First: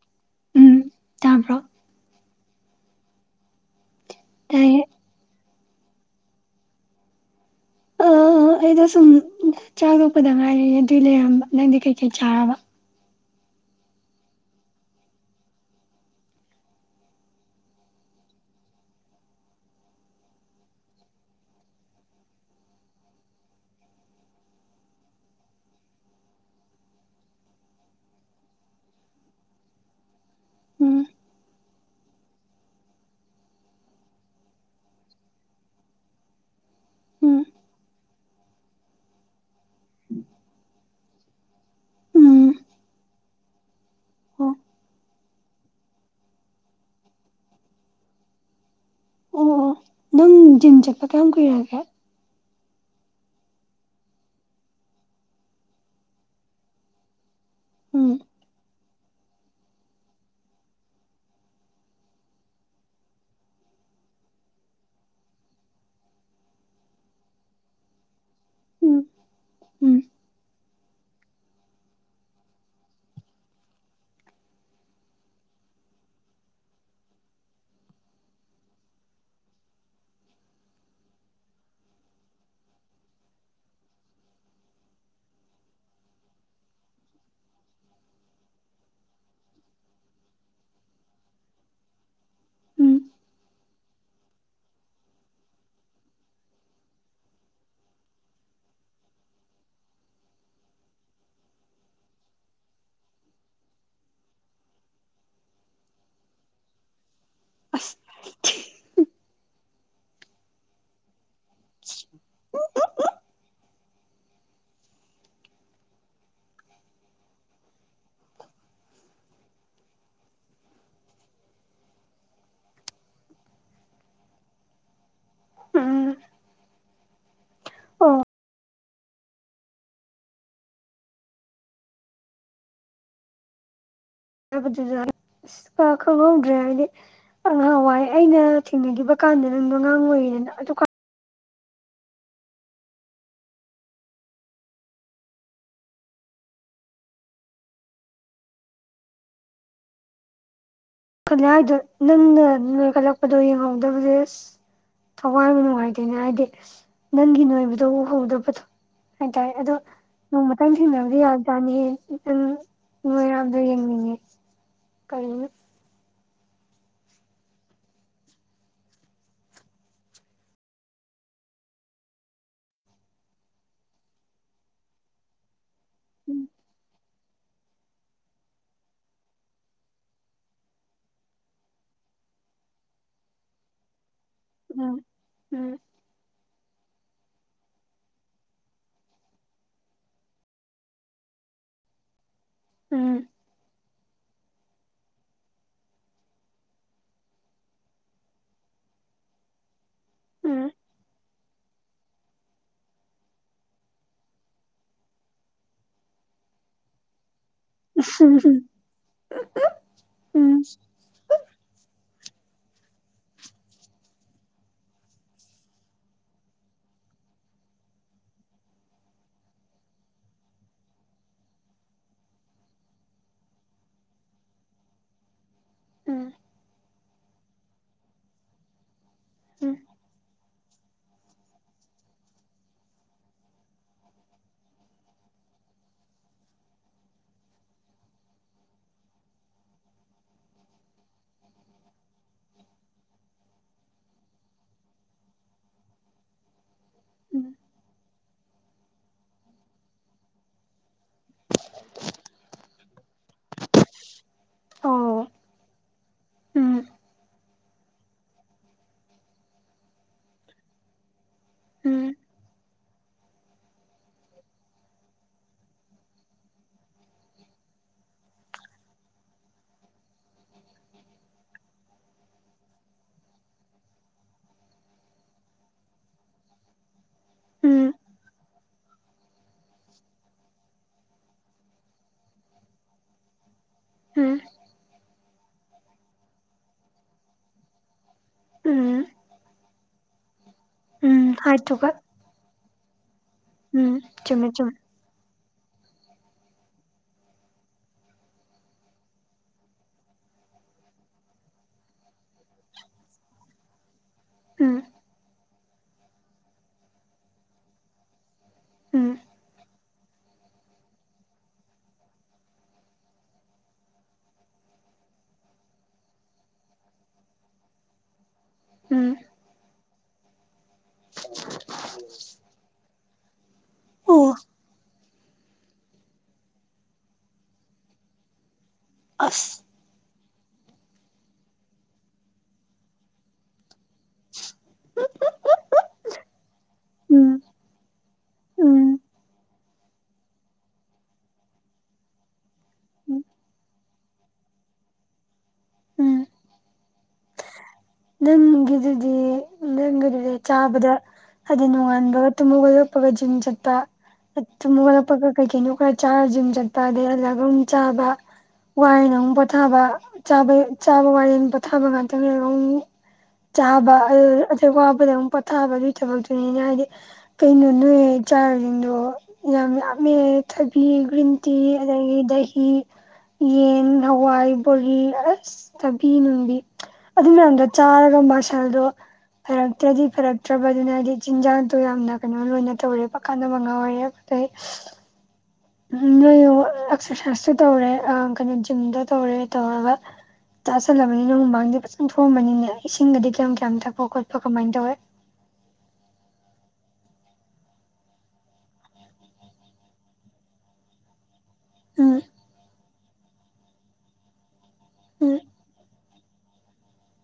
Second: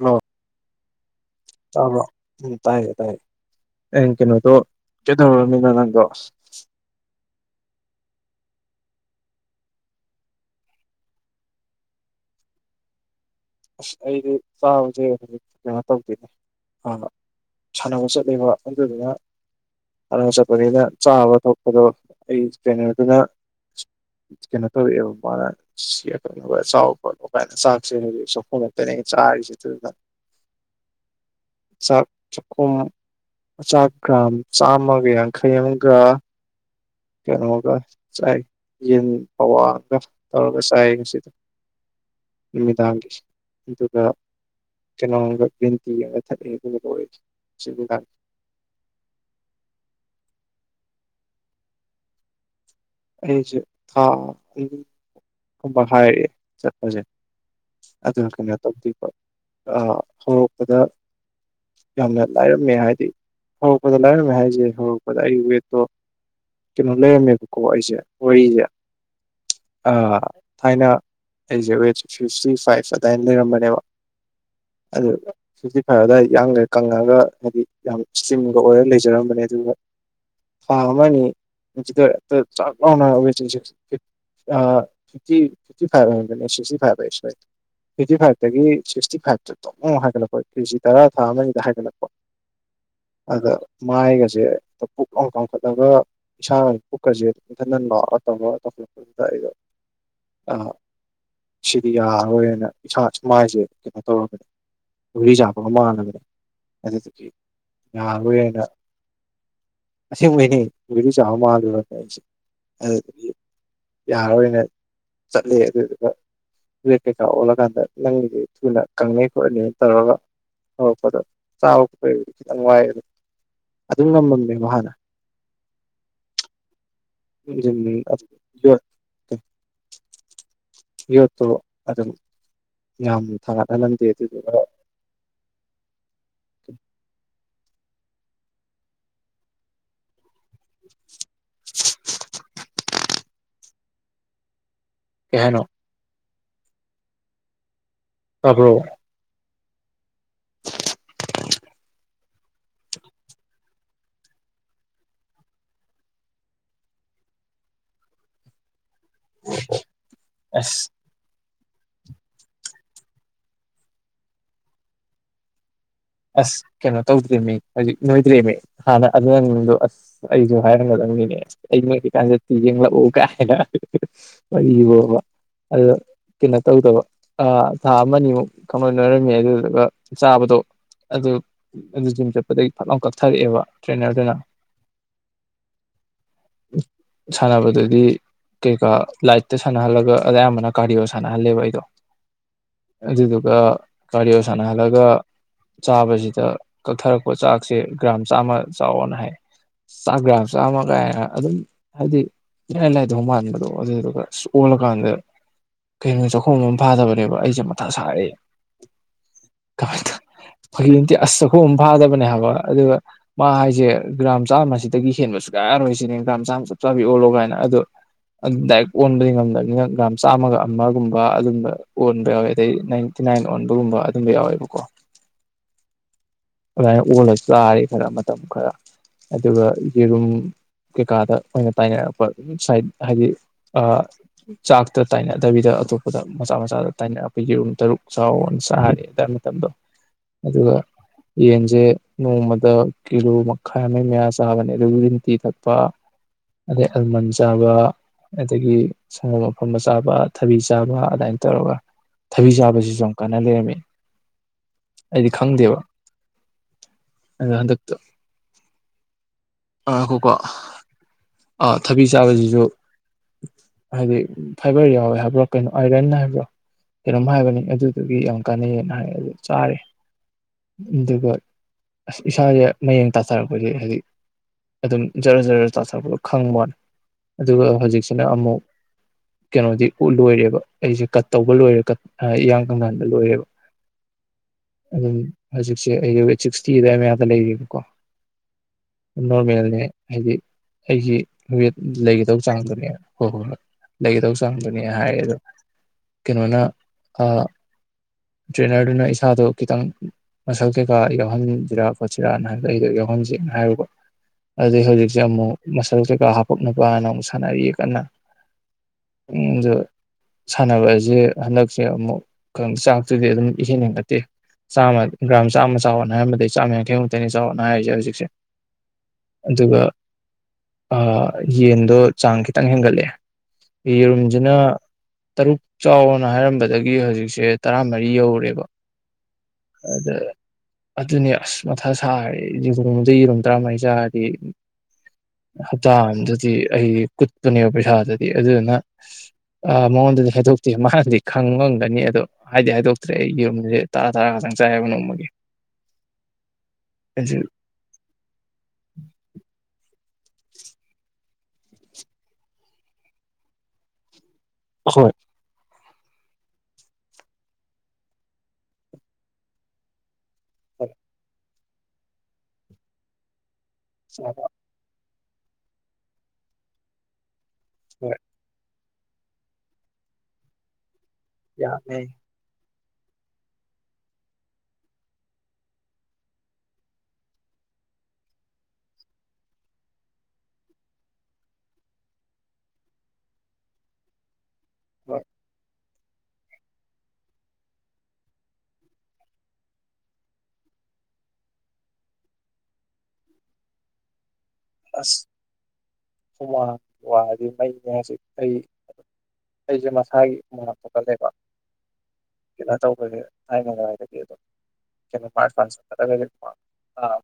ꯑꯣ ꯇꯥꯕ꯭ꯔꯣ ꯎꯝ ꯇꯥꯏꯌꯦ ꯇꯥꯏꯌꯦ ꯑꯩ ꯌꯦꯡ ꯀꯩꯅꯣꯗꯣ ꯇꯥꯏꯌꯦ ꯀꯩꯗꯧ ꯅ ꯅꯪꯗꯣ ꯑꯁ ꯑꯥ ꯑꯩꯗꯣ ꯁꯨꯝ ꯆꯥꯛꯇꯣꯛꯄꯗ ꯉꯥꯏꯔꯤ ꯑꯗꯨꯏ ꯂꯩꯔꯝꯕ ꯅꯪꯗꯤ ꯀꯩꯀꯩ ꯆꯥꯔꯕ ꯑꯁ ꯑꯩꯗꯤ ꯆꯥꯕꯖꯦ ꯍꯧꯖꯤꯛ ꯀꯩꯅꯣ ꯇꯧꯗꯦꯗ ꯑꯥ ꯁꯥꯟꯅꯕ ꯆꯠꯂꯦꯕ ꯑꯗꯨꯗꯨꯅ ꯥꯁꯥꯟꯅꯕ ꯆꯠꯄꯅꯤꯅ ꯆꯥꯕ ꯊꯣꯛꯄꯗꯣ ꯑꯩ ꯇ꯭ꯔꯦꯟꯅ꯭ꯔ ꯗꯨꯅ ꯀꯩꯅꯣ ꯇꯧꯔꯛꯑꯦꯕ ꯃꯥꯅ ꯆꯥꯎ ꯑꯣ ꯈꯣꯠꯂꯣ ꯆꯥꯛꯁꯦ ꯍꯥꯏꯗꯤ ꯃꯣꯔꯣꯛꯇꯅꯦ ꯆꯔꯤꯁꯦ ꯑꯗꯨꯗꯨꯅ ꯎꯝ ꯆꯥꯛ ꯆꯈꯣꯝ ꯆꯥꯛ ꯒ꯭ꯔꯥꯝ ꯆꯥꯝꯃꯒ ꯌꯥꯡꯈꯩ ꯑꯃꯒ ꯎꯝ ꯀꯩꯅꯣꯒ ꯆꯥꯏ ꯌꯦꯟ ꯄꯧꯋꯥ ꯑꯝꯒ ꯇꯧꯔꯒ ꯆꯥꯏꯌꯦ ꯉꯁꯤꯗ ꯎꯝ ꯅꯨꯃꯤꯗꯥꯡꯒꯤꯁꯨ ꯑꯗꯨꯒ ꯑꯣ ꯀꯩꯅꯣꯝꯒ ꯒ꯭ꯔꯤꯟꯇꯤ ꯑꯃꯒ ꯊꯛꯑꯦ ꯑꯗꯨꯒ ꯂꯣꯢꯔꯦ ꯉꯁꯤ ꯅꯨꯡꯗꯥꯡꯒꯤ ꯑꯣ ꯑꯣ ꯅꯪ ꯖꯤꯝ ꯆꯠꯄ ꯀꯌꯥꯝ ꯀꯨꯏꯔꯒꯦ ꯑꯩꯁꯦ ꯊꯥ ꯑꯅꯤ ꯑꯍꯨꯝ ꯃꯈꯥꯏ ꯆꯠꯄꯖꯦ ꯎꯝ ꯑꯗꯨꯅ ꯀꯩꯅꯣ ꯇꯧꯗꯦꯏꯕ ꯑꯥ ꯍꯧꯔꯛꯄꯗ ꯌꯥꯝꯅ ꯂꯥꯏꯔꯝꯃꯦ ꯍꯥꯏꯗꯤ ꯍꯧꯔꯛꯄꯗ ꯂꯥꯏꯔꯝꯃꯦ ꯍꯥꯏꯁꯦ ꯍꯧꯔꯛꯄꯗ ꯑꯩꯒꯤ ꯋꯦꯠꯇꯣ ꯀꯩꯅꯣ ꯂꯩꯔꯝꯃꯦꯕꯀꯣ ꯑꯩꯁꯦ ꯋꯥꯔꯤꯁꯦ ꯎꯝ ꯎꯝ ꯑꯥ ꯊꯥꯏꯅ ꯑꯩꯁꯦ ꯋꯦꯖ ꯐꯤꯐꯇꯤ ꯐꯥꯏꯚ ꯑꯗꯥꯏꯅ ꯂꯩꯔꯝꯕꯅꯦꯕ ꯑꯗꯨ ꯐꯤꯐꯇꯤ ꯐꯥꯏꯚ ꯑꯗꯨꯋꯥꯏꯗ ꯌꯥꯡꯒ ꯀꯪꯉꯒ ꯍꯥꯏꯗꯤ ꯌꯥꯝ ꯁ꯭ꯇꯔꯤꯝꯒ ꯑꯣꯏꯔꯒ ꯂꯩꯖꯔꯝꯕꯅꯤ ꯑꯗꯨꯒ ꯊꯥ ꯑꯃꯅꯤ ꯍꯧꯖꯤꯛ ꯈꯥꯇ ꯆꯛ ꯂꯥꯎꯅ ꯋꯦꯠꯁꯦ ꯑꯥ ꯐꯤꯐꯇꯤ ꯐꯤꯐꯇꯤ ꯐꯥꯏꯚ ꯍꯥꯏꯕꯅꯦ ꯁꯤꯛꯇꯤ ꯐꯥꯏꯚ ꯍꯥꯏ ꯁꯣꯏꯔꯦ ꯐꯤꯐꯇꯤ ꯐꯥꯏꯚꯇꯒꯤ ꯁꯤꯛꯁꯇꯤ ꯐꯥꯏꯚꯇ ꯇꯣꯛ ꯂꯥꯎꯅ ꯍꯥꯏꯒꯠꯂꯛꯄ ꯀꯦꯖꯤ ꯇꯔꯥ ꯊꯥ ꯑꯃꯅꯤꯗ ꯍꯥꯏꯒꯠꯂꯛꯄ ꯎꯝ ꯑꯥꯗ ꯃꯥꯏꯒꯁꯦ ꯄꯨꯛ ꯂꯥꯎꯅ ꯀꯥꯝꯈꯠꯂꯒ ꯏꯁꯥꯒ ꯄꯨꯀꯖꯦ ꯏꯊꯟ ꯊꯟꯕ ꯑꯇꯃꯥꯏ ꯇꯧꯔ ꯇꯧꯕꯗꯨꯗ ꯑꯩꯗꯣ ꯑꯥ ꯁꯤꯗꯤ ꯌꯥꯔꯣꯏꯅ ꯏꯁꯥ ꯁꯨ ꯃꯥꯏꯁꯦ ꯀꯩꯅꯣ ꯇꯧꯔꯕꯅꯦ ꯒꯨꯂꯤ ꯆꯥꯕꯒ ꯃꯥꯟꯂꯕꯅꯦ ꯑꯗꯨꯗꯨꯒꯤ ꯑꯁ ꯅꯍꯥꯟꯒꯩ ꯑꯩꯅ ꯑꯁꯦꯡꯕꯩꯅꯦ ꯒꯨꯂꯤ ꯆꯥꯕ ꯃꯥꯜꯂꯨꯔꯕꯅꯤ ꯑꯗꯨꯗꯒꯤ ꯌꯥꯔꯣꯏꯅ ꯆꯠꯂꯦ ꯑꯗꯨꯗꯨꯒ ꯋꯦꯠ ꯀꯩꯀꯥ ꯑꯣꯜꯂꯀꯥꯟꯗ ꯅꯪꯒꯤꯗꯤ ꯊꯨꯅ ꯀꯪꯅꯤ ꯈꯣꯠꯅꯤꯅ ꯇꯧꯔꯒ ꯍꯧꯔꯛꯄꯗ ꯆꯥꯕ ꯈꯣꯠꯄꯩ ꯈꯤꯇꯪ ꯋꯥꯏ ꯑꯗꯨꯝ ꯉꯝꯃꯦꯕ ꯍꯥꯟꯅ ꯎꯝ ꯑꯣ [unintelligible] ꯌꯣꯠꯇꯣ ꯑꯗꯨꯝ ꯌꯥꯝ ꯊꯥꯡꯒꯠꯍꯜꯂꯝꯗꯦꯕ ꯍꯥꯏꯕꯗꯨꯗ ꯑꯥ ꯈꯪꯍꯧꯗ꯭ꯔꯦ ꯍꯥꯏꯗꯤ ꯉꯍꯥꯟꯋꯥꯏ ꯑꯩꯅ ꯊꯦꯡꯅꯈꯤꯕ ꯀꯥꯟꯗ ꯅꯪꯅ ꯑꯉꯥꯡ ꯑꯣꯏꯔꯤꯗꯅ ꯑꯗꯨ ꯀꯥꯟ [inaudible] ꯀꯩꯍꯥꯏꯅꯣ ꯇꯥꯕ꯭ꯔꯣ ꯅꯤ ꯍꯥꯏꯗꯣ ꯅꯪꯅ ꯅꯣꯏꯈꯠꯂꯛꯄꯗꯣ ꯌꯦꯡꯍꯧꯗꯕꯗꯦ ꯊꯋꯥꯏꯕꯨ ꯅꯨꯡꯉꯥꯏꯇꯦꯅꯦ ꯍꯥꯏꯗꯤ ꯅꯪꯒꯤ ꯅꯣꯏꯕꯗꯣ ꯎꯍꯧꯗꯕꯗꯣ ꯍꯥꯏꯇꯥꯔꯦ ꯑꯗꯣ ꯅꯣꯡ ꯃꯇꯪ ꯑꯁ ꯊꯦꯡꯅꯍꯟꯕꯗꯤ ꯌꯥꯕꯅꯦ ꯆꯥꯅꯤꯌꯦ ꯅꯪ ꯅꯣꯏ ꯍꯥꯏꯕꯗꯣ ꯌꯦꯡꯅꯤꯡꯉꯦ ꯀꯔꯤꯅꯣ ꯑꯁ ꯀꯩꯅꯣ ꯇꯧꯗ꯭ꯔꯤꯃꯤ ꯍꯧꯖꯤꯛ ꯅꯣꯏꯗ꯭ꯔꯤꯃꯤ ꯍꯥꯟꯅ ꯑꯗꯨꯅ ꯅꯪꯗꯣ ꯑꯁ ꯑꯩꯁꯨ ꯍꯥꯏꯔꯝꯒꯗ ꯅꯦ ꯑꯩ ꯅꯤꯏꯔꯤꯀꯥꯟꯗ ꯌꯦꯡꯂꯛꯎ ꯀꯥꯏꯅ ꯋꯥꯔꯤꯗꯤ ꯑꯎ ꯀꯩꯅꯣ ꯇꯧꯗꯕ ꯑ ꯊꯥ ꯑꯃꯅꯤ ꯑꯅꯤꯃꯨꯛ ꯈꯪ ꯅꯣꯏ ꯅꯣꯏꯔꯝꯃꯦ ꯑꯗꯨꯗꯨꯒ ꯆꯥꯕꯗꯣ ꯑꯗꯨ ꯑꯗꯨ ꯖꯤꯝ ꯆꯠꯄꯗꯒꯤ ꯐꯠꯂꯥꯎꯅ ꯀꯛꯊꯔꯛꯑꯦꯕ ꯇ꯭ꯔꯦꯅꯔꯗꯨꯅ ꯎꯝ ꯎꯝ ꯁꯥꯟꯅꯕꯗꯗꯤ ꯀꯩꯀꯥ ꯂꯥꯏꯠꯇ ꯁꯥꯟꯅꯍꯜꯂꯒ ꯑꯌꯥꯝꯕꯅ ꯀꯥꯔꯗꯤꯑꯣ ꯁꯥꯟꯅꯍꯜꯂꯦꯕ ꯑꯩꯗꯣ ꯎꯝ ꯑꯗꯨꯗꯨꯒ ꯀꯥꯔꯗꯤꯌꯣ ꯁꯥꯟꯅꯍꯜꯂꯒ ꯆꯥꯕꯁꯤꯗ ꯀꯛꯊꯔꯛꯄ ꯆꯥꯛꯁꯦ ꯒ꯭ꯔꯥꯝ ꯆꯥꯝꯃ ꯆꯥꯎꯑꯣꯅ ꯍꯥꯏ ꯆꯥꯛ ꯎꯝ ꯎꯝ ꯆꯥꯝꯃꯒꯥꯏ ꯑꯗꯨꯝ ꯍꯥꯏꯗꯤ ꯏꯔꯥꯏ ꯂꯥꯏꯗꯣꯏ ꯃꯥꯟꯕꯗꯣ ꯑꯗꯨꯗꯨꯒ ꯑꯁ ꯑꯣꯂꯀꯥꯟꯗ ꯀꯩꯅꯣ ꯆꯥꯛꯈꯣꯡ ꯑꯍꯨ ꯐꯥꯗꯕꯅꯦꯕ ꯑꯩꯁꯦ ꯃꯊ ꯁꯥꯔꯦ ꯀꯥꯟꯗ ꯎꯝ ꯐꯩꯌꯦꯡꯒꯤ ꯑꯁ ꯆꯈꯣꯝ ꯑꯃꯥ ꯐꯥ ꯐꯥꯗꯕꯅꯦ ꯍꯥꯏꯕ ꯑꯗꯨꯒ ꯃꯥ ꯍꯥꯏꯁꯦ ꯒ꯭ꯔꯥꯝ ꯆꯥꯝꯃꯁꯤꯗꯒꯤ ꯍꯦꯟꯕ ꯁꯨꯛꯌꯥ ꯌꯥꯔꯣꯏꯁꯤꯅꯦ ꯒ꯭ꯔꯥꯝ ꯆꯥꯝꯃ ꯆꯄ ꯆꯥꯕꯤ ꯑꯣꯜꯂꯣ ꯀꯥꯏꯅ ꯑꯗꯣ ꯗꯥꯏꯔꯦꯛ ꯑꯣꯟꯕꯗꯤ ꯉꯝꯗꯕꯅꯤꯅ ꯒ꯭ꯔꯥꯝ ꯆꯥꯝꯃꯒ ꯑꯃꯒꯨꯝꯕ ꯑꯗꯨꯝꯕ ꯑꯣꯟꯕ ꯌꯥꯎꯋꯦ ꯑꯗꯩ ꯅꯥꯏꯟ ꯑꯣꯟꯕꯒꯨꯝꯕ ꯑꯗꯨꯝꯕ ꯌꯥꯎꯋꯦꯕꯀꯣ ꯎꯝ ꯑꯗꯨꯨꯃꯥꯏꯅ ꯑꯣꯜꯂꯒ ꯆꯥꯔꯦ ꯈꯔ ꯃꯇꯝ ꯈꯔ ꯑꯗꯨꯒ ꯎꯝ ꯌꯦꯔꯨꯝ ꯀꯩꯀꯥꯗ ꯑꯣꯏꯅ ꯇꯥꯏꯅꯔꯛꯄ ꯁꯥꯏꯠ ꯍꯥꯏꯗꯤ ꯆꯥꯛꯇ ꯇꯥꯏꯅꯗꯕꯤꯗ ꯑꯇꯣꯞꯄꯗ ꯃꯆꯥ ꯃꯆꯥꯗ ꯇꯥꯏꯅꯔꯛ ꯑꯩꯈꯣꯏꯒꯤ ꯌꯦꯔꯨꯝ ꯇꯔꯨꯛ ꯆꯥꯎꯑꯣ ꯆꯥꯔꯤ ꯑꯗꯨꯗꯥꯏ ꯃꯇꯝꯗꯣ ꯑꯗꯨꯒ ꯌꯦꯟꯁꯦ ꯅꯣꯡꯃꯗ ꯀꯤꯂꯣ ꯃꯈꯥꯏ ꯑꯃ ꯃꯌꯥ ꯆꯥꯕꯅꯦ ꯑꯗ ꯒ꯭ꯔꯤꯟ ꯇꯤ ꯊꯛꯄ [inaudible] ꯑꯗꯩ ꯑꯜꯃꯟ ꯎꯝ ꯆꯥꯕ ꯑꯗꯒꯤ ꯁꯪꯒꯣꯝ ꯑꯐꯝꯕ ꯆꯥꯕ ꯊꯕꯤ ꯆꯥꯕ ꯑꯗꯨꯃꯥꯏ ꯇꯧꯔꯒ ꯊꯕꯤ ꯆꯥꯕꯁꯤꯁꯨ ꯌꯥꯝ ꯀꯥꯟꯅ ꯂꯩꯔꯝꯃꯤ ꯑꯣ ꯑꯩꯗꯤ ꯈꯪꯗꯦꯕ ꯎꯝ ꯇ ꯉꯥꯈꯣꯀꯣ ꯑꯥ ꯊꯕꯤ ꯎꯝ ꯆꯥꯕꯁꯤꯁꯨ ꯍꯥꯏꯗꯤ ꯐꯥꯏꯕꯔ ꯌꯥꯎꯋꯦ ꯍꯥꯏꯕ꯭ꯔꯣ ꯀꯩꯅꯣ ꯑꯥꯏꯔꯟ ꯍꯥꯏꯕ꯭ꯔꯣ ꯀꯩꯅꯣꯝ ꯍꯥꯏꯕꯅꯤ ꯑꯗꯨꯗꯨꯒꯤ ꯌꯥꯝ ꯀꯥꯟꯅꯩꯌꯦꯅ ꯍꯥꯏ ꯑꯗꯨ ꯆꯥꯔ ꯑꯗꯨꯒ ꯑꯁ ꯏꯁꯥꯁꯦ ꯃꯌꯦꯡ ꯇꯥꯊꯔꯛꯄꯁꯦ ꯍꯧꯖꯤꯛ ꯑꯗꯨꯝ ꯖꯔ ꯖꯔ ꯆꯥꯊꯔꯛꯄꯗꯣ ꯈꯪꯕ ꯋꯥꯅꯤ ꯑꯗꯨꯒ ꯎꯝ ꯍꯧꯖꯤꯛꯁꯤꯅ ꯑꯃꯨꯛ ꯀꯩꯅꯣꯗꯤ ꯎ ꯂꯣꯏꯔꯦꯕ ꯑꯩꯁꯦ ꯀꯠ ꯇꯧꯕ ꯂꯣꯏꯔꯦ ꯀ ꯏꯤꯌꯥꯡ ꯀꯪꯊꯍꯟꯕ ꯂꯣꯏꯔꯦꯕ ꯍꯝ ꯑꯗꯨꯝ ꯍꯧꯖꯤꯛꯁꯦ ꯑꯩꯒꯤ ꯋꯦꯠ ꯁꯤꯛꯁꯇꯤ ꯑꯗꯥꯢ ꯃꯌꯥꯗ ꯂꯩꯔꯦꯕꯀꯣ ꯎꯝ ꯅꯣꯔꯃꯦꯜꯅꯦ ꯍꯥꯏꯗꯤ ꯑꯩꯒꯤ ꯎꯝ ꯋꯦꯠ ꯍꯥꯏꯗꯨꯒ ꯂꯩꯒꯗꯕ ꯆꯥꯡꯗꯨꯅꯦꯕ ꯍꯣꯏ ꯍꯣꯏ ꯍꯣꯏ ꯎꯝ ꯂꯩꯒꯗꯧ ꯆꯨꯝꯃꯦ ꯆꯨꯝꯃꯦ ꯆꯥꯡꯗꯨꯅꯦ ꯍꯥꯏꯌꯦ ꯑꯗꯣ ꯀꯩꯅꯣꯅ ꯇ꯭ꯔꯦꯅꯔꯗꯨꯅ ꯏꯁꯥꯗꯣ ꯈꯤꯇꯪ ꯃꯁꯜ ꯀꯩꯀꯥ ꯌꯥꯎꯍꯟꯁꯤꯔꯥ ꯈꯣꯠꯁꯤꯔꯥꯅ ꯍꯥꯏꯕꯗ ꯑꯩꯗꯣ ꯌꯥꯎꯍꯟꯁꯦꯅ ꯍꯥꯏꯍꯟꯖꯦꯅ ꯍꯥꯢꯕꯀꯣ ꯑꯗꯨꯗꯨꯢ ꯎꯝ ꯍꯧꯖꯤꯛꯁꯦ ꯑꯃꯨꯛ ꯃꯁꯜ ꯀꯩꯀꯥ ꯍꯥꯄꯛꯅꯕ ꯍꯥꯏꯅ ꯑꯃꯨꯛ ꯁꯥꯟꯅꯔꯤꯌꯦ ꯀꯟꯅ ꯎꯝ ꯖ ꯁꯥꯟꯅꯕꯁꯦ ꯍꯟꯗꯛꯁꯦ ꯑꯃꯨꯛ ꯆꯥꯛꯇꯨꯗꯤ ꯑꯗꯨꯝ ꯏꯍꯦꯟ ꯍꯦꯟꯒꯠꯇꯦ ꯆꯥꯝꯃ ꯒ꯭ꯔꯥꯝ ꯆꯥꯝꯃ ꯆꯥꯎꯑꯣꯅ ꯍꯥꯏꯔꯝꯕꯗꯩ ꯆꯥꯝꯃ ꯌꯥꯡꯈꯩꯃꯨꯛꯛꯇꯅꯤ ꯆꯥꯎꯑꯣꯅ ꯍꯥꯏꯔꯤꯁꯦ ꯍꯧꯖꯤꯛꯁꯦ ꯎꯝ ꯑꯗꯨꯒ ꯑ ꯌꯦꯟꯗꯣ ꯆꯥꯡ ꯈꯤꯇꯪ ꯍꯦꯟꯒꯠꯂꯦ ꯑꯣ ꯌꯦꯔꯨꯝꯁꯤꯅ ꯇꯔꯨꯛ ꯆꯥꯎꯑꯣꯅ ꯍꯥꯏꯔꯝꯕꯗꯒꯤ ꯍꯧꯖꯤꯛꯁꯦ ꯇꯔꯥꯃꯔꯤ ꯌꯧꯔꯦꯕ ꯑꯁ ꯑꯗ ꯑꯗꯨꯅꯦ ꯑꯁ ꯃꯊꯥ ꯁꯥꯔꯦ ꯑꯩꯗꯤ ꯅꯣꯡꯃꯗ ꯌꯦꯔꯣꯝ ꯇꯔꯥꯃꯔꯤ ꯆꯥꯔꯗꯤ ꯍꯞꯇꯥ ꯑꯝꯗꯗꯤ ꯑꯩ ꯎꯝ ꯀꯨꯠꯄꯅꯦꯕ ꯄꯩꯁꯥꯗꯗꯤ ꯑꯗꯨꯗꯨꯅ ꯎꯝ ꯑ ꯃꯉꯣꯟꯗꯗꯤ ꯍꯥꯏꯗꯣꯛꯇꯦ ꯃꯁꯥꯅꯗꯤ ꯈꯪꯉꯝꯒꯅꯤ ꯑꯗꯣ ꯍꯥꯏꯗꯤ ꯍꯥꯏꯗꯣꯛꯇ꯭ꯔꯦ ꯎꯝ ꯑꯩ ꯌꯔꯨꯝꯗꯤ ꯇꯔꯥ ꯇꯔꯥ ꯇꯪ ꯆꯥꯏꯌꯦꯕ ꯅꯣꯡꯃꯒꯤ ꯎꯝ ꯑꯩꯖꯤ ꯅꯪꯒꯤꯗꯨꯗꯤ ꯂꯦꯡꯒꯅꯤ ꯗꯤ ꯆꯥꯕꯗ ꯍꯥꯏꯗꯤ ꯅꯣꯉꯥꯟꯕꯒ ꯇꯨꯝ ꯍꯧꯒꯠꯂꯛꯄꯒ ꯖꯤꯝ ꯆꯠꯄ ꯑꯗ ꯍꯣꯏ ꯅꯣꯡꯉꯥꯜꯂꯛꯄꯒ ꯀꯩ ꯀꯩꯅꯣ ꯈ ꯆꯥꯔ ꯖꯤꯝ ꯆꯠꯄ ꯑꯗꯩ ꯍꯜꯂꯛꯑꯒ ꯑꯃꯨꯛ ꯆꯥꯕ ꯋꯥꯔꯦꯅ ꯑꯃꯨꯛ ꯄꯣꯊꯥꯕ ꯆꯥꯕꯩ ꯍꯣꯏ ꯆꯥꯕ ꯋꯥꯔꯦꯅ ꯄꯣꯊꯥꯕ ꯉꯥꯛꯇꯪꯂꯩꯔꯒ ꯑꯃꯨ ꯆꯥꯕ ꯑꯗꯨ ꯆꯥꯕ ꯗꯨꯅ ꯋꯥꯕꯗꯩ ꯑꯃꯨꯛ ꯄꯣꯊꯥꯕ ꯑꯗꯨꯒꯤ ꯊꯕꯛꯇꯨꯅꯤꯅ ꯍꯥꯏꯗꯤ ꯀꯩꯅꯣ ꯅꯣꯏ ꯍꯣꯏ ꯆꯥꯔꯤꯁꯤꯡꯗꯣ ꯌꯥꯝ ꯌꯥꯝꯃꯦ ꯊꯥꯕꯤ ꯒ꯭ꯔꯤꯟ ꯇꯤ ꯌꯥꯝꯃꯦ ꯑꯗꯒꯤ ꯗꯍꯤ ꯌꯦꯟ ꯍꯋꯥꯏ ꯕꯣꯔꯤ ꯑꯁ ꯊꯕꯤ ꯅꯨꯡꯕꯤ ꯑꯗꯨ ꯃꯌꯥꯝꯗꯣ ꯆꯥꯔꯒ ꯃꯁꯜꯗꯣ ꯐꯔꯛꯇ꯭ꯔꯗꯤ ꯐꯔꯛꯇ꯭ꯔꯕ ꯑꯗꯨꯅ ꯑꯗꯨꯗꯤ ꯆꯤꯟꯖꯥꯛꯇꯣ ꯌꯥꯝꯅ ꯀꯩꯅꯣ ꯂꯣꯏꯅ ꯅꯠꯇ꯭ꯔꯕꯅꯤ ꯄꯀꯥꯗ ꯃꯉꯥꯎꯌꯦꯕ ꯑꯩ ꯍꯣꯏ ꯎ ꯅꯣꯏ ꯑꯦꯛꯁꯔꯁꯥꯏꯁ ꯁꯨ ꯇꯧꯔꯦ ꯑ ꯀꯩꯅꯣ ꯖꯤꯝꯗꯣ ꯇꯧꯔꯦ ꯇꯧꯔꯒ ꯆꯥꯁꯜꯂꯕꯅꯤꯅ ꯍꯨꯃꯥꯡꯗꯤ ꯐꯖꯅ ꯊꯣꯛꯑꯝꯃꯅꯤꯅꯦ ꯏꯁꯤꯡꯒꯗꯤ ꯀꯌꯥꯝ ꯀꯌꯥꯝ ꯊꯛꯄ ꯈꯣꯠꯄ ꯀꯃꯥꯏꯅ ꯇꯧꯋꯦ ꯑꯁ ꯍꯨꯃꯥꯡ ꯋꯥꯡꯒꯗꯤ ꯑꯩ [unintelligible] ꯑꯩ ꯑꯩꯁꯦ ꯃꯁꯥꯒꯤ ꯍꯨꯃꯥꯡ ꯌꯥꯝ ꯊꯣꯛꯀꯜꯂꯦꯕ ꯑꯝ ꯇꯧꯕꯒꯤ ꯊꯥꯏꯅꯉꯥꯏꯗꯒꯤ ꯑꯗꯨꯝ ꯀꯩꯅꯣ ꯎꯝ ꯃꯄꯥꯜ ꯂꯄꯥꯟ ꯆꯠꯄꯗꯒꯖꯦ ꯑꯥ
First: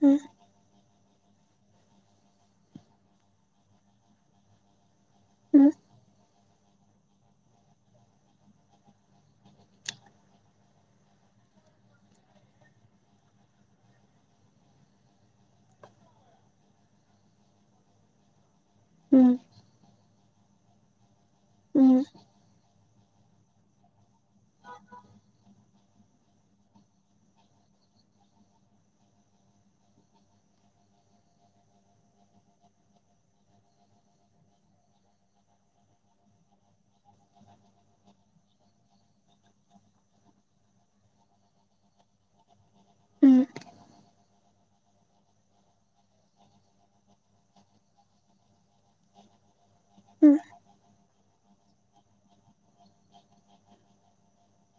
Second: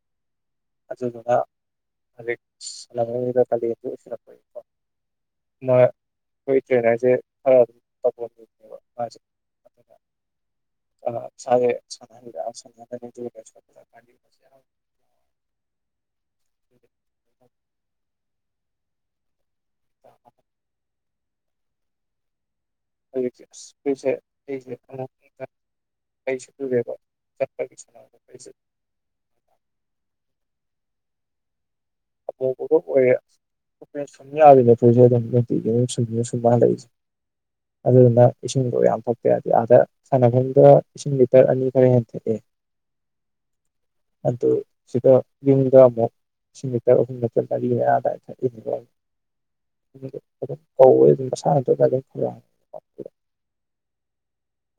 ꯍꯝ ꯑꯗꯨꯗꯨꯅ ꯍꯧꯖꯤꯛ ꯁꯁ ꯂꯥꯍꯣꯔꯗ ꯀꯥꯂꯦꯟꯁꯨ ꯑꯣꯢꯁꯤꯜꯂꯄꯒꯤꯀꯣ ꯎꯝ ꯃꯣꯢ ꯑꯩ ꯀꯩ ꯍꯥꯏꯁꯦ ꯈꯔ ꯑꯗꯨꯝ ꯇꯧꯅꯦꯕ ꯃꯥꯁꯦ [unintelligible] [inaudible] ꯎꯝ [inaudible] ꯎꯝ ꯍꯧꯖꯤꯛ ꯑꯁ ꯑꯩꯁꯦ ꯑꯩꯁꯦ ꯈꯔ ꯐꯤꯡꯒꯠ ꯀꯩꯁ ꯇꯦꯕ ꯆꯠꯄꯁ ꯑꯄꯣ ꯒꯣ ꯒꯨꯠ ꯣꯏꯦ ꯔꯦꯁ ꯑꯃ ꯌꯥꯈꯤꯗꯦ [unintelligible] ꯁꯨ ꯃꯥ ꯂꯩ ꯑꯗꯨꯗꯨꯅ ꯏꯁꯤꯡꯗꯣ ꯌꯥꯝ ꯊꯣꯛꯄꯦ ꯌꯥꯗꯗꯤ ꯑꯥꯗ ꯁꯥꯟꯅꯐꯝꯗ ꯏꯁꯤꯡ ꯂꯤꯇꯔ ꯑꯅꯤ ꯈꯔ ꯍꯦꯟ ꯊꯛꯑꯦ ꯎꯝ ꯑꯗꯨ ꯁꯤꯗ ꯌꯨꯝꯗ ꯑꯃꯨꯛ ꯁꯤ ꯑꯍꯨꯝ ꯔꯤ ꯑꯌꯥꯗꯥꯏ ꯊꯛꯏ ꯎꯝ ꯀꯧ ꯑꯗꯨꯝ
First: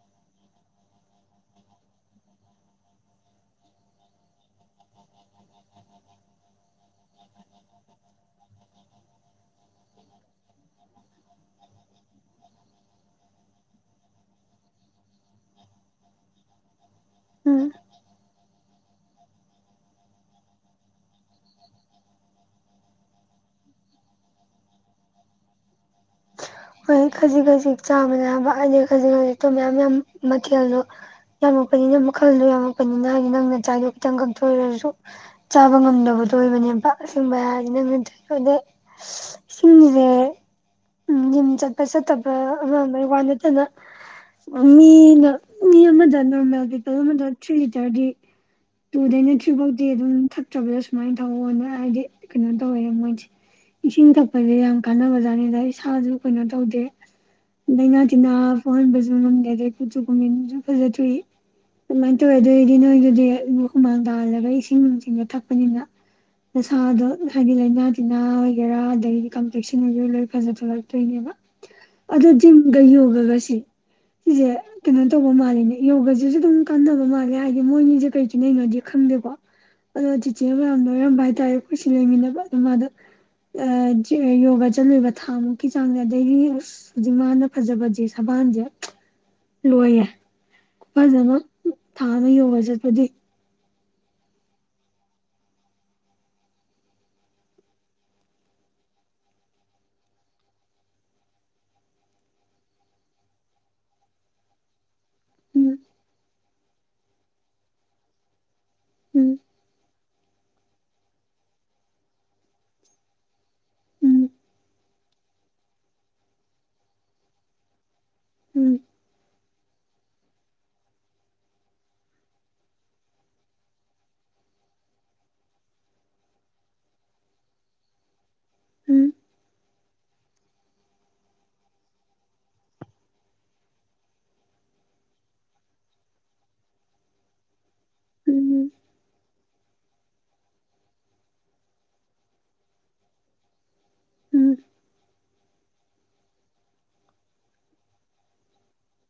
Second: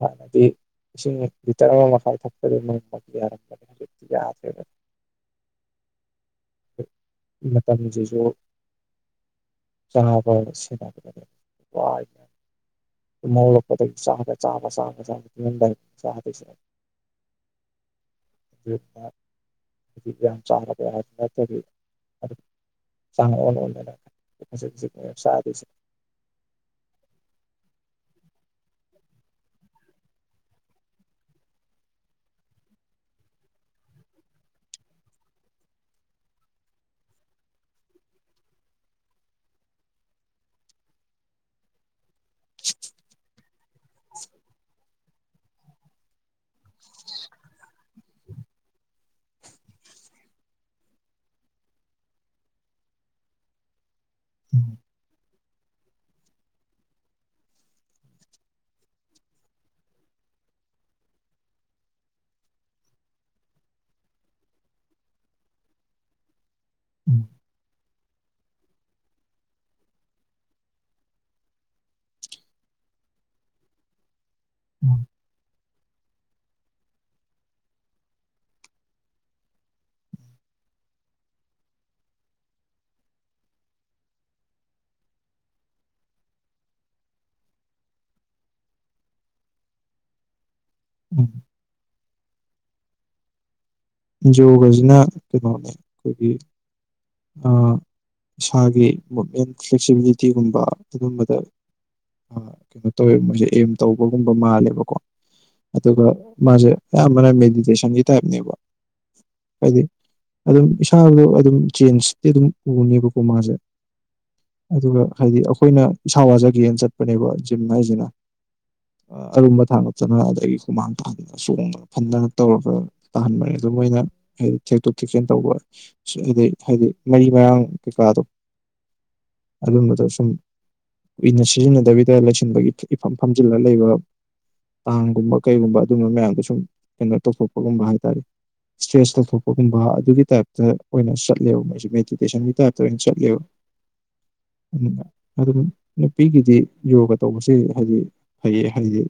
ꯁꯅꯗꯤ [unintelligible] ꯏꯁꯤꯡ ꯂꯤꯇꯔ ꯑꯃ ꯃꯈꯥ ꯊꯛꯄꯗ ꯅ ꯌꯥꯔꯒꯅꯤ ꯍꯧꯖꯤꯛꯇꯤ ꯌꯥꯈ꯭ꯔꯦ ꯃꯇꯝꯁꯤꯁꯨ [unintelligible] ꯇꯨꯝꯍꯧꯒꯠ ꯂꯛꯄꯗꯒꯤ ꯆꯥꯕꯥ ꯆꯥꯕꯥ ꯆꯥꯕꯥ ꯇꯨꯝꯃꯗꯥꯏꯐꯧ ꯆꯥꯗꯣꯏꯁꯦ ꯑꯩꯅ ꯎꯝ ꯌꯥꯝ ꯆꯔꯗ ꯌꯥ ꯆꯥꯡ ꯑꯣꯟ ꯑꯣꯟꯗꯅ ꯈꯖꯤꯛꯡ ꯈꯖꯤꯛ ꯅꯦꯕ ꯆꯥꯗꯣꯏꯁꯦ ꯍꯣꯏ ꯈꯖꯤꯛ ꯈꯖꯤꯛ ꯆꯥꯕꯅꯦ ꯍꯥꯏꯕ ꯈꯖꯤꯛ ꯈꯖꯤꯛꯇꯣ ꯃꯌꯥꯝ ꯌꯥꯝ ꯃꯊꯦꯜꯗꯣ ꯌꯥꯝꯃꯛꯄꯅꯤꯅ ꯃꯈꯜꯗꯣ ꯌꯥꯝꯃꯛꯄꯅꯤꯅ ꯍꯥꯏꯗꯤ ꯅꯪꯅ ꯆꯥꯏꯗꯣ ꯈꯤꯇꯪ ꯀꯛꯊꯣꯛꯁꯨ ꯆꯥꯕ ꯉꯝꯗꯕ ꯊꯣꯏꯕꯅꯦꯕꯁꯤꯡꯕ ꯍꯥꯏꯁꯤꯅ ꯃꯤꯊꯣꯏꯕ ꯑꯗ ꯏꯁꯤꯡꯁꯦ ꯎꯝ ꯌꯨꯝ ꯆꯠꯄ ꯆꯠꯇꯕ ꯑꯃ ꯑꯃꯒꯤ ꯋꯥ ꯅꯠꯇꯅ ꯃꯤꯅ ꯃꯤ ꯑꯃꯗ ꯅꯣꯔꯃꯦꯟ ꯄꯤꯄꯜ ꯑꯃꯗ ꯊꯔꯤ ꯂꯤꯇ꯭ꯔꯗꯤ ꯇꯨꯗꯩꯅ ꯊ꯭ꯔꯤ ꯐꯧꯗꯤ ꯑꯗꯨꯝ ꯊꯛꯇꯕꯗ ꯁꯨꯃꯥꯏꯅ ꯊꯧꯑꯣꯅ ꯍꯥꯏꯗꯤ ꯀꯩꯅꯣ ꯇꯧꯋꯦ ꯃꯣꯏꯗꯤ ꯏꯁꯤꯡ ꯊꯛꯄꯁꯦ ꯌꯥꯝ ꯀꯥꯟꯅꯕꯖꯥꯠꯅꯤ ꯑꯗ ꯏꯁꯁꯨ ꯀꯩꯅꯣ ꯇꯧꯗꯦ ꯂꯩꯅꯥ ꯇꯅꯥ ꯄꯛꯍꯟꯕꯁꯨ ꯉꯝꯗꯦ ꯑꯃꯗ ꯀꯁꯨꯨ ꯀꯨꯃꯦꯟꯁꯨ ꯐꯖꯊꯣꯛꯏ ꯑꯗꯨꯃꯥꯏꯅ ꯇꯧꯋꯦ ꯑꯗꯨꯑꯣꯏꯗꯤ ꯅꯣꯏꯗꯨꯗꯤ ꯍꯨꯃꯥꯡ ꯇꯥꯍꯜꯂꯒ ꯏꯁꯤꯡꯅꯨꯡ ꯆꯤꯡꯗꯣ ꯊꯛꯄꯅꯤꯅ ꯅꯁꯥꯗꯣ ꯍꯥꯏꯗꯤ ꯂꯥꯏꯅꯥ ꯇꯤꯟꯅꯥ ꯑꯣꯏꯒꯦꯔꯥ ꯑꯗꯒꯤꯗꯤ ꯀꯝꯄ꯭ꯂꯦꯛꯁꯟ ꯑꯣꯏꯒꯦꯔꯥ ꯂꯣꯏ ꯐꯖ ꯊꯣꯛꯂꯛ ꯆꯠꯇꯣꯏꯅꯦꯕ ꯑꯗꯣ ꯖꯤꯝꯒ ꯌꯣꯒꯒꯁꯦ ꯁꯤꯁꯦ ꯀꯩꯅꯣ ꯇꯧꯕ ꯃꯥꯜꯂꯤꯅꯦ ꯌꯣꯒꯁꯤꯁꯨ ꯑꯗꯨꯝ ꯀꯥꯟꯅꯕ ꯃꯥꯜꯂꯦ ꯍꯥꯏꯗꯤ ꯃꯣꯏꯅꯤꯁꯦ ꯀꯩꯁꯨꯅꯩꯅꯣꯗꯤ ꯈꯪꯗꯦꯀꯣ ꯑꯗꯣ ꯆꯤꯆꯤꯅ ꯃꯌꯥꯝ ꯂꯣꯏꯔꯝꯕ ꯍꯥꯏꯇꯥꯔꯦ ꯑꯩꯈꯣꯏꯁꯤ ꯂꯩꯃꯤꯟꯅꯕ ꯑ ꯃꯥꯗ ꯑ ꯌꯣꯒ ꯖꯠꯂꯎꯕ ꯊꯥꯃꯨꯛ ꯀ ꯆꯥꯡꯁꯦ ꯑꯗꯩꯗꯒꯤꯁ ꯍꯧꯖꯤꯛ ꯃꯥꯅ ꯐꯖꯕꯁꯦ ꯁꯕꯥꯟꯁꯦ ꯂꯣꯏꯌꯦ ꯈꯨꯐꯖ ꯑꯃ ꯊꯥꯑꯃ ꯌꯣꯒ ꯆꯠꯄꯒꯤ ꯌꯣꯒꯁꯤꯅ ꯀꯩꯅꯣ ꯑꯩꯈꯣꯏꯒꯤ ꯏꯁꯥꯒꯤ ꯃꯨꯞꯃꯦꯟ ꯐ꯭ꯂꯦꯛꯁꯤꯕꯤꯂꯤꯇꯤꯒꯨꯝꯕ ꯑꯗꯨꯝꯕꯗ ꯑ ꯀꯩꯅꯣ ꯇꯧꯋꯦꯕ ꯃꯣꯏꯁꯦ ꯑꯦꯝ ꯇꯧꯕꯒꯨꯝꯕ ꯃꯥꯜꯂꯦꯕꯀꯣ ꯎꯝ ꯑꯗꯨꯒ ꯃꯥꯁꯦ ꯃꯦꯗꯤꯇꯦꯁꯟꯒꯤ ꯇꯥꯏꯅꯦꯕ ꯎꯝ ꯑꯗꯨꯝ ꯏꯁꯥꯗ ꯑꯗꯨꯝ ꯆꯦꯟꯁꯇꯤ ꯑꯗꯨꯝ ꯎꯅꯤꯕꯀꯣ ꯃꯥꯁꯦ ꯎꯝ ꯑꯗꯨꯒ ꯍꯥꯏꯗꯤ ꯑꯩꯈꯣꯏꯅ ꯏꯁꯥ ꯋꯥꯖꯒꯦꯅ ꯆꯠꯄꯅꯦꯕ ꯖꯤꯝ ꯍꯥꯏꯁꯤꯅ ꯎꯝ ꯑꯔꯨꯝꯕ ꯊꯥꯡꯉꯛꯇꯅ ꯑꯗꯒꯤ ꯍꯨꯃꯥꯡ ꯇꯥꯗꯅ ꯆꯣꯡꯗꯅ ꯐꯟꯗꯅ ꯇꯧꯔꯒ ꯇꯥꯍꯟꯕꯅꯦ ꯑꯗꯨ ꯃꯣꯏꯅ ꯍꯥꯏꯗꯤ ꯊꯦꯛꯛꯇꯣꯛ ꯊꯦꯛꯆꯤꯟ ꯇꯧꯕ ꯍꯥꯏꯗꯩ ꯍꯥꯏꯗꯤ ꯃꯔꯤ ꯃꯔꯥꯡ ꯀꯩꯀꯥꯗꯣ ꯎꯝ ꯑꯗꯨꯝꯕꯗꯣꯁꯨꯝ ꯀꯨꯏꯅ ꯁꯤꯖꯤꯟꯅꯗꯕꯤꯗ ꯂꯩꯁꯤꯟꯕꯒꯤ ꯏꯐꯝ ꯐꯝꯖꯤꯜꯂꯒ ꯂꯩꯕ ꯇꯥꯡꯒꯨꯝꯕ ꯀꯩꯒꯨꯝꯕ ꯑꯗꯨꯝꯕ ꯃꯌꯥꯝꯗꯣ ꯁꯨꯝ ꯀꯩꯅꯣ ꯇꯧꯊꯣꯛꯄꯒꯨꯝꯕ ꯍꯥꯏꯇꯥꯔꯦ ꯎꯝ ꯏꯁꯇ꯭ꯔꯦꯁ ꯇꯧꯊꯣꯛꯄꯒꯨꯝꯕ ꯑꯗꯨꯒꯤ ꯇꯥꯏꯞꯇ ꯑꯣꯏꯅ ꯆꯠꯂꯦꯕ ꯃꯣꯏꯁꯦ ꯃꯦꯗꯤꯇꯦꯁꯟꯒꯤ ꯇꯥꯏꯞꯇ ꯑꯣꯏꯅ ꯆꯠꯂꯦꯕ ꯎꯝ [inaudible] ꯑꯗꯨꯝ ꯅꯨꯄꯤꯒꯤꯗꯤ ꯌꯣꯒ ꯇꯧꯕꯁꯦ ꯍꯥꯏꯗꯤ ꯐꯩꯌꯦ ꯍꯥꯏꯗꯤ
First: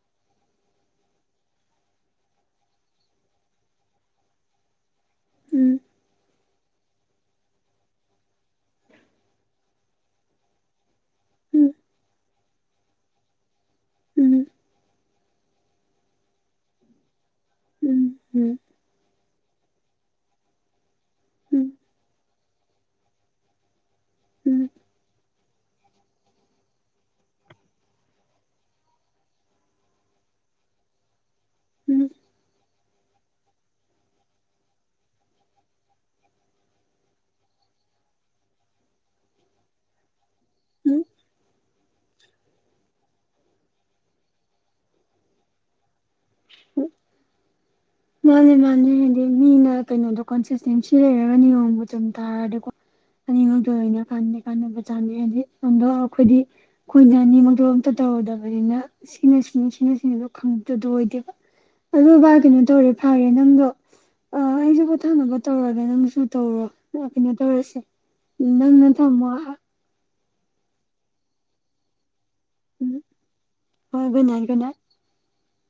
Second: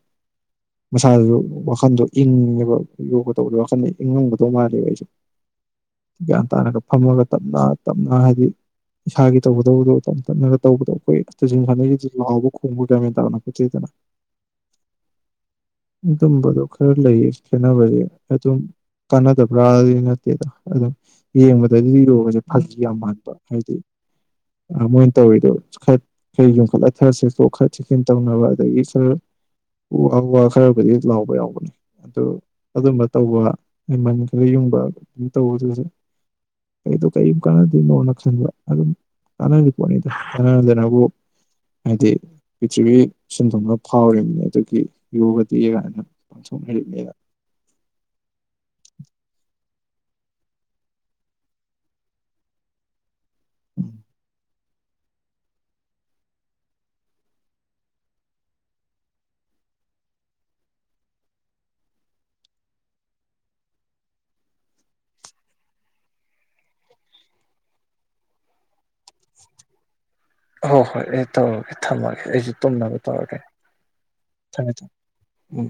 ꯃꯁꯥꯗꯨꯁꯨ ꯋꯥꯈꯟꯗꯣ ꯏꯪꯉꯉꯦꯕ ꯌꯣꯒ ꯇꯧꯕꯗ ꯋꯥꯈꯜꯗꯣ ꯏꯪꯉꯝꯒꯗꯧ ꯃꯥꯜꯂꯦꯕ ꯑꯩꯁꯨ ꯎꯝ ꯒ꯭ꯌꯥꯟ ꯇꯥꯅꯒ ꯐꯝꯃꯒ ꯇꯞꯅ ꯇꯞꯅ ꯍꯥꯏꯗꯤ ꯏꯁꯥꯒꯤ ꯇꯧꯒꯗꯕꯗꯣ ꯇꯞ ꯇꯞꯅꯒ ꯇꯧꯕꯗꯣ ꯑꯈꯣꯏ ꯖꯤꯝ ꯎꯝ ꯎꯝ ꯁꯥꯅꯩꯁꯤꯗꯤ ꯂꯥꯎꯕ ꯈꯣꯡꯕ ꯒꯌ꯭ꯥꯟ ꯃꯦꯟ ꯇꯥꯕ ꯅꯠꯄꯣꯟꯇꯦꯗꯅ ꯎꯝ ꯎꯝ ꯑꯗꯨꯝꯕꯗꯣ ꯈꯔ ꯂꯩꯌꯦ ꯈꯦꯠꯅꯕꯁꯦ ꯑꯗꯨꯝ ꯐꯠꯇꯕ꯭ꯔꯥꯗꯤ ꯅꯠꯇꯦꯗ ꯑꯗꯨꯝ ꯌꯦꯡꯕꯗꯗꯤ ꯌꯣꯒꯁꯦ ꯐꯒꯤ ꯌꯥꯝ ꯃꯥꯟꯕ ꯍꯥꯏꯗꯤ ꯎꯝ ꯎꯝ ꯃꯣꯏꯅ ꯇꯧꯋꯤꯗꯣ ꯈꯔꯥ ꯌꯨꯡꯈꯠꯂ ꯈꯔꯥ ꯁꯦꯇꯣꯛ ꯈꯔꯥ ꯊꯦꯛꯆꯤꯟ ꯇꯧꯅꯕ ꯑꯗꯒꯤ ꯈꯔ ꯎ ꯑꯥ ꯎ ꯋꯥ ꯈꯔꯕꯨꯗꯤ ꯂꯥꯎꯕ ꯌꯥꯎꯕꯅꯦ ꯎꯝ ꯑꯗꯨ ꯑꯗꯨꯝꯕ ꯇꯧꯕ ꯃꯟ ꯈꯔ ꯌꯨꯡꯕ ꯑꯗꯨꯝ ꯇꯧꯕ ꯑꯗꯨ ꯑꯩꯗꯣ ꯀꯩꯝ ꯀꯅꯗꯣꯏꯅꯣꯅ ꯈꯟꯕꯥ ꯑꯗꯨꯝ ꯀꯥꯟꯅꯔꯤ ꯄꯣꯠꯅꯤꯗꯣ ꯎꯝ [unintelligible] ꯍꯥꯏꯗꯤ ꯄ꯭ꯔꯤꯊꯔ꯭ꯤꯕꯤ ꯁꯤꯟꯊꯨꯡꯅ ꯐꯥꯎꯔꯤꯝꯅꯤ ꯑꯗꯨꯒꯤ ꯌꯣꯒ ꯗꯤ ꯀꯥꯏꯅ [unintelligible] ꯃꯥꯅꯦ ꯃꯥꯅꯦ ꯍꯥꯏꯗꯤ ꯃꯤꯅ ꯀꯩꯅꯣꯗꯣ ꯀꯟꯁꯤꯁꯇꯦꯟꯁꯤ ꯂꯩꯔꯒ ꯅꯤꯌꯣꯝꯒ ꯆꯨꯝ ꯇꯥꯔꯗꯤꯀꯣ ꯑꯅꯤꯝꯛꯇꯣ ꯂꯣꯏꯅ ꯀꯥꯟꯗꯤ ꯀꯥꯟꯅꯕ ꯖꯥꯠꯅꯦ ꯑꯗꯣ ꯑꯈꯣꯏꯗꯤ ꯑꯈꯣꯏꯗꯤ ꯑꯅꯤꯃꯛꯇꯣ ꯑꯝꯇ ꯇꯧꯔꯨꯗꯕꯅꯤꯅ ꯁꯤꯅ ꯁꯤꯅꯤ ꯁꯤꯅ ꯁꯤꯅꯤꯗꯣ ꯈꯪꯗꯗꯣ ꯑꯣꯏꯗꯦꯕ ꯑꯗꯨ ꯕꯥꯏ ꯀꯩꯅꯣ ꯇꯧꯔꯦ ꯐꯥꯔꯦ ꯅꯪꯗꯣ ꯑ ꯑꯩꯁꯨ ꯄꯣꯊꯥꯅꯕ ꯇꯧꯔꯒꯦ ꯅꯪꯁꯨ ꯇꯧꯔꯣ ꯀꯩꯅꯣ ꯇꯧꯔꯁꯦ ꯅꯪꯅ ꯊꯝꯃꯣ ꯍꯣ ꯍꯣꯏ ꯑꯩ ꯇꯧꯔꯒꯦ ꯊꯝꯃꯥꯒꯦ ꯑꯩꯁꯨ ꯎꯝ ꯇꯨꯝꯅꯕ ꯇꯧꯔꯒꯦ ꯍꯣꯏ ꯒꯨꯗ ꯅꯥꯏꯠ ꯒꯨꯗ ꯊꯝꯃꯦ ꯅꯥꯏꯠ ꯊꯝꯃꯦ ꯎꯝ